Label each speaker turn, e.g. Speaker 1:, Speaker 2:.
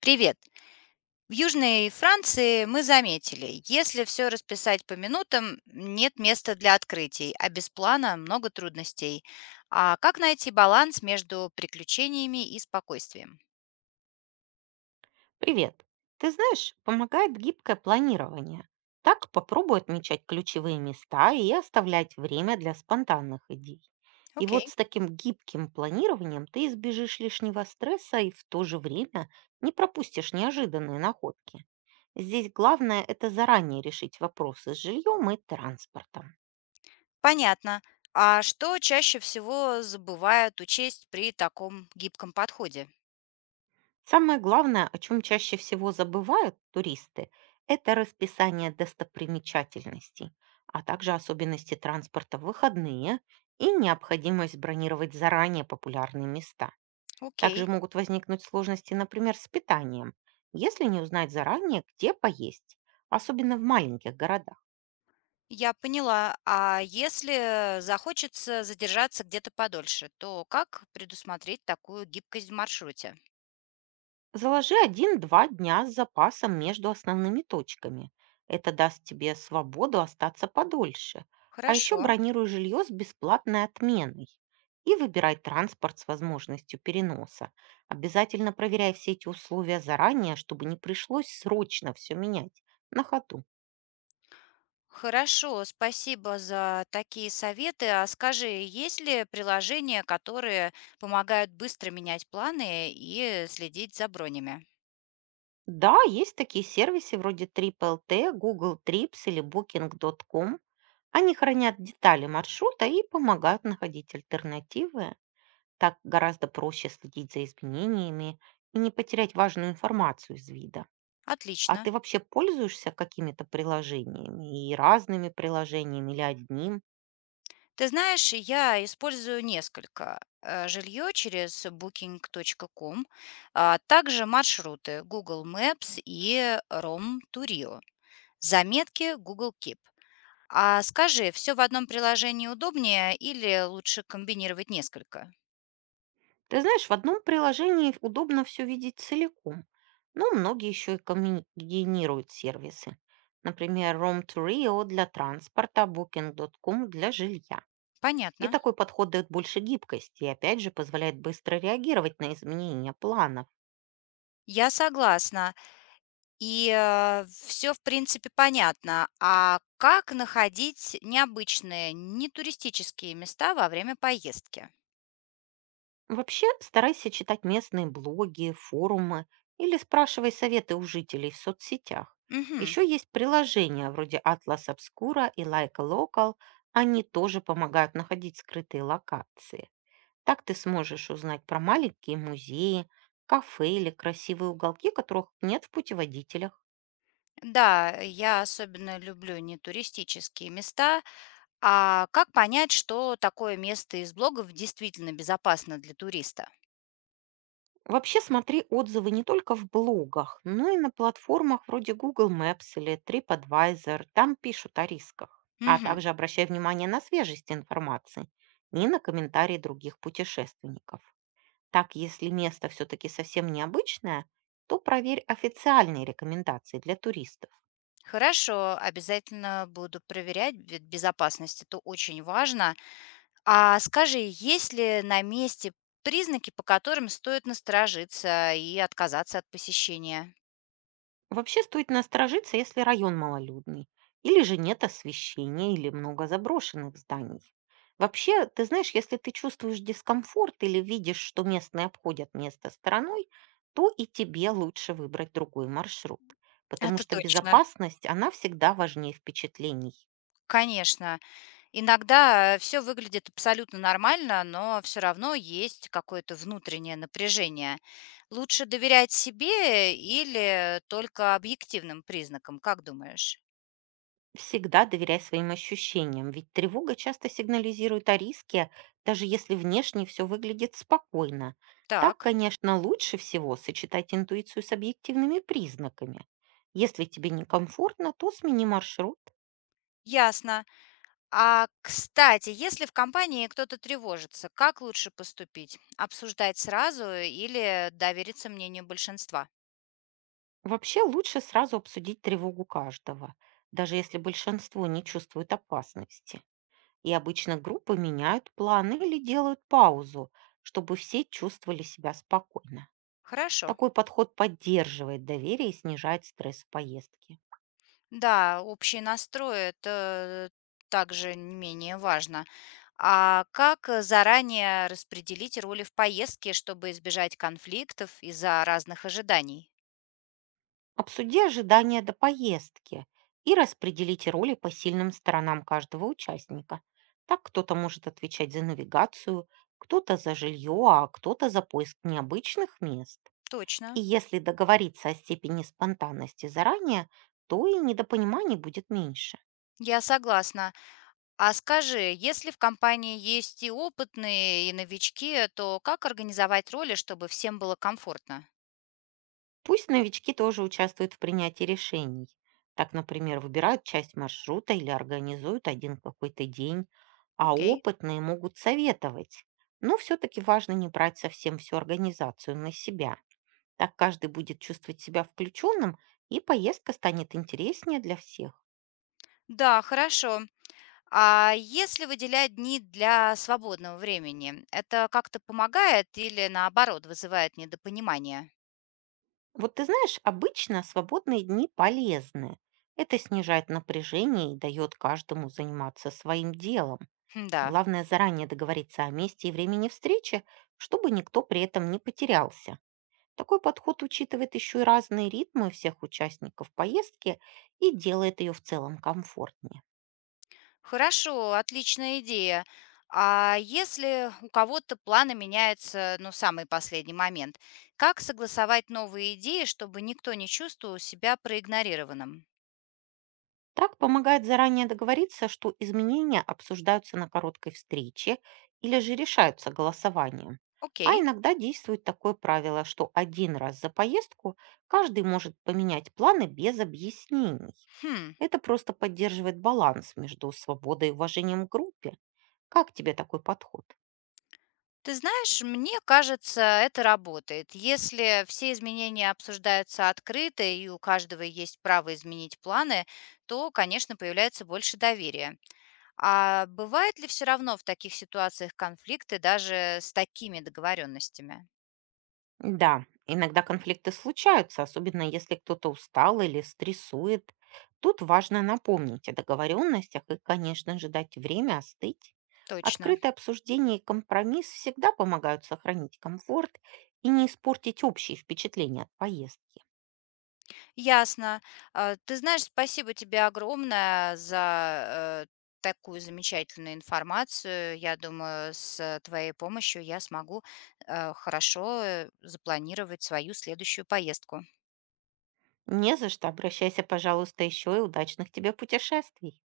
Speaker 1: Привет. В Южной Франции мы заметили, если все расписать по минутам, нет места для открытий, а без плана много трудностей. А как найти баланс между приключениями и спокойствием?
Speaker 2: Привет. Ты знаешь, помогает гибкое планирование. Так попробуй отмечать ключевые места и оставлять время для спонтанных идей. И вот
Speaker 1: Окей,
Speaker 2: с таким гибким планированием ты избежишь лишнего стресса и в то же время не пропустишь неожиданные находки. Здесь главное– это заранее решить вопросы с жильем и транспортом.
Speaker 1: понятно. А что чаще всего забывают учесть при таком гибком подходе?
Speaker 2: Самое главное, о чем чаще всего забывают туристы, это расписание достопримечательностей, а также особенности транспорта в выходные и необходимость бронировать заранее популярные места.
Speaker 1: Окей,
Speaker 2: Также могут возникнуть сложности, например, с питанием, если не узнать заранее, где поесть, особенно в маленьких городах.
Speaker 1: я поняла. А если захочется задержаться где-то подольше, то как предусмотреть такую гибкость в маршруте?
Speaker 2: Заложи один-два дня с запасом между основными точками. Это даст тебе свободу остаться подольше. А еще
Speaker 1: Хорошо.
Speaker 2: бронируй жилье с бесплатной отменой. И выбирай транспорт с возможностью переноса. Обязательно проверяй все эти условия заранее, чтобы не пришлось срочно все менять на ходу.
Speaker 1: Хорошо, спасибо за такие советы. А скажи, есть ли приложения, которые помогают быстро менять планы и следить за бронями?
Speaker 2: Да, есть такие сервисы вроде TripLT, Google Trips или Booking.com. Они хранят детали маршрута и помогают находить альтернативы. Так гораздо проще следить за изменениями и не потерять важную информацию из вида. А
Speaker 1: Отлично.
Speaker 2: ты вообще пользуешься какими-то приложениями и разными приложениями или одним?
Speaker 1: Ты знаешь, я использую несколько. Жилье через booking.com, а также маршруты Google Maps и Rom Turio, заметки Google Keep. А скажи, все в одном приложении удобнее или лучше комбинировать несколько?
Speaker 2: Ты знаешь, в одном приложении удобно все видеть целиком, но многие еще и комбинируют сервисы. Например, Roam to Rio для транспорта, Booking.com для жилья. И
Speaker 1: Понятно.
Speaker 2: такой подход дает больше гибкости и опять же позволяет быстро реагировать на изменения планов.
Speaker 1: Я согласна. И, все в принципе, понятно. А как находить необычные, нетуристические места во время поездки?
Speaker 2: Вообще, старайся читать местные блоги, форумы или спрашивай советы у жителей в соцсетях.
Speaker 1: Мгм.
Speaker 2: Еще есть приложения вроде Atlas Obscura и Like a Local. Они тоже помогают находить скрытые локации. Так ты сможешь узнать про маленькие музеи, кафе или красивые уголки, которых нет в путеводителях.
Speaker 1: Да, я особенно люблю нетуристические места. А как понять, что такое место из блогов действительно безопасно для туриста?
Speaker 2: Вообще смотри отзывы не только в блогах, но и на платформах вроде Google Maps или TripAdvisor. Там пишут о рисках. А
Speaker 1: Мгм.
Speaker 2: также обращай внимание на свежесть информации и на комментарии других путешественников. Так, если место все-таки совсем необычное, то проверь официальные рекомендации для туристов.
Speaker 1: Хорошо, обязательно буду проверять, ведь безопасность — это очень важно. А скажи, есть ли на месте признаки, по которым стоит насторожиться и отказаться от посещения?
Speaker 2: Вообще стоит насторожиться, если район малолюдный, или же нет освещения, или много заброшенных зданий. Вообще, ты знаешь, если ты чувствуешь дискомфорт или видишь, что местные обходят место стороной, то и тебе лучше выбрать другой маршрут, потому
Speaker 1: Это
Speaker 2: что
Speaker 1: точно.
Speaker 2: безопасность, она всегда важнее впечатлений.
Speaker 1: Конечно. Иногда все выглядит абсолютно нормально, но все равно есть какое-то внутреннее напряжение. Лучше доверять себе или только объективным признакам, как думаешь?
Speaker 2: Всегда доверяй своим ощущениям, ведь тревога часто сигнализирует о риске, даже если внешне все выглядит спокойно. Так,
Speaker 1: Так,
Speaker 2: конечно, лучше всего сочетать интуицию с объективными признаками. Если тебе некомфортно, то смени маршрут.
Speaker 1: ясно. А, кстати, если в компании кто-то тревожится, как лучше поступить? Обсуждать сразу или довериться мнению большинства?
Speaker 2: Вообще лучше сразу обсудить тревогу каждого, даже если большинство не чувствует опасности. И обычно группы меняют планы или делают паузу, чтобы все чувствовали себя спокойно.
Speaker 1: Хорошо.
Speaker 2: Такой подход поддерживает доверие и снижает стресс в поездке.
Speaker 1: Да, общий настрой — это также не менее важно. А как заранее распределить роли в поездке, чтобы избежать конфликтов из-за разных ожиданий?
Speaker 2: Обсуди ожидания до поездки и распределите роли по сильным сторонам каждого участника. Так кто-то может отвечать за навигацию, кто-то за жилье, а кто-то за поиск необычных мест. И
Speaker 1: Точно.
Speaker 2: если договориться о степени спонтанности заранее, то и недопониманий будет меньше.
Speaker 1: Я согласна. А скажи, если в компании есть и опытные, и новички, то как организовать роли, чтобы всем было комфортно?
Speaker 2: Пусть новички тоже участвуют в принятии решений. Так, например, выбирают часть маршрута или организуют один какой-то день, а
Speaker 1: Окей.
Speaker 2: опытные могут советовать. Но все-таки важно не брать совсем всю организацию на себя. Так каждый будет чувствовать себя включенным, и поездка станет интереснее для всех.
Speaker 1: Да, хорошо. А если выделять дни для свободного времени, это как-то помогает или наоборот вызывает недопонимание?
Speaker 2: Вот ты знаешь, обычно свободные дни полезны. Это снижает напряжение и дает каждому заниматься своим делом.
Speaker 1: Хм, да.
Speaker 2: Главное заранее договориться о месте и времени встречи, чтобы никто при этом не потерялся. Такой подход учитывает еще и разные ритмы всех участников поездки и делает ее в целом комфортнее.
Speaker 1: Хорошо, отличная идея. А если у кого-то планы меняются, ну, самый последний момент, как согласовать новые идеи, чтобы никто не чувствовал себя проигнорированным?
Speaker 2: Так помогает заранее договориться, что изменения обсуждаются на короткой встрече или же решаются голосованием. А
Speaker 1: Окей.
Speaker 2: иногда действует такое правило, что один раз за поездку каждый может поменять планы без объяснений.
Speaker 1: Хм.
Speaker 2: Это просто поддерживает баланс между свободой и уважением к группе. Как тебе такой подход?
Speaker 1: Ты знаешь, мне кажется, это работает. Если все изменения обсуждаются открыто и у каждого есть право изменить планы, то, конечно, появляется больше доверия. А бывает ли все равно в таких ситуациях конфликты даже с такими договоренностями?
Speaker 2: Да, иногда конфликты случаются, особенно если кто-то устал или стрессует. Тут важно напомнить о договоренностях и, конечно же, дать время остыть.
Speaker 1: Точно.
Speaker 2: Открытое обсуждение и компромисс всегда помогают сохранить комфорт и не испортить общие впечатления от поездки.
Speaker 1: Ясно. А, ты знаешь, спасибо тебе огромное за, такую замечательную информацию. Я думаю, с твоей помощью я смогу, хорошо, запланировать свою следующую поездку.
Speaker 2: Не за что, обращайся, пожалуйста, еще и удачных тебе путешествий.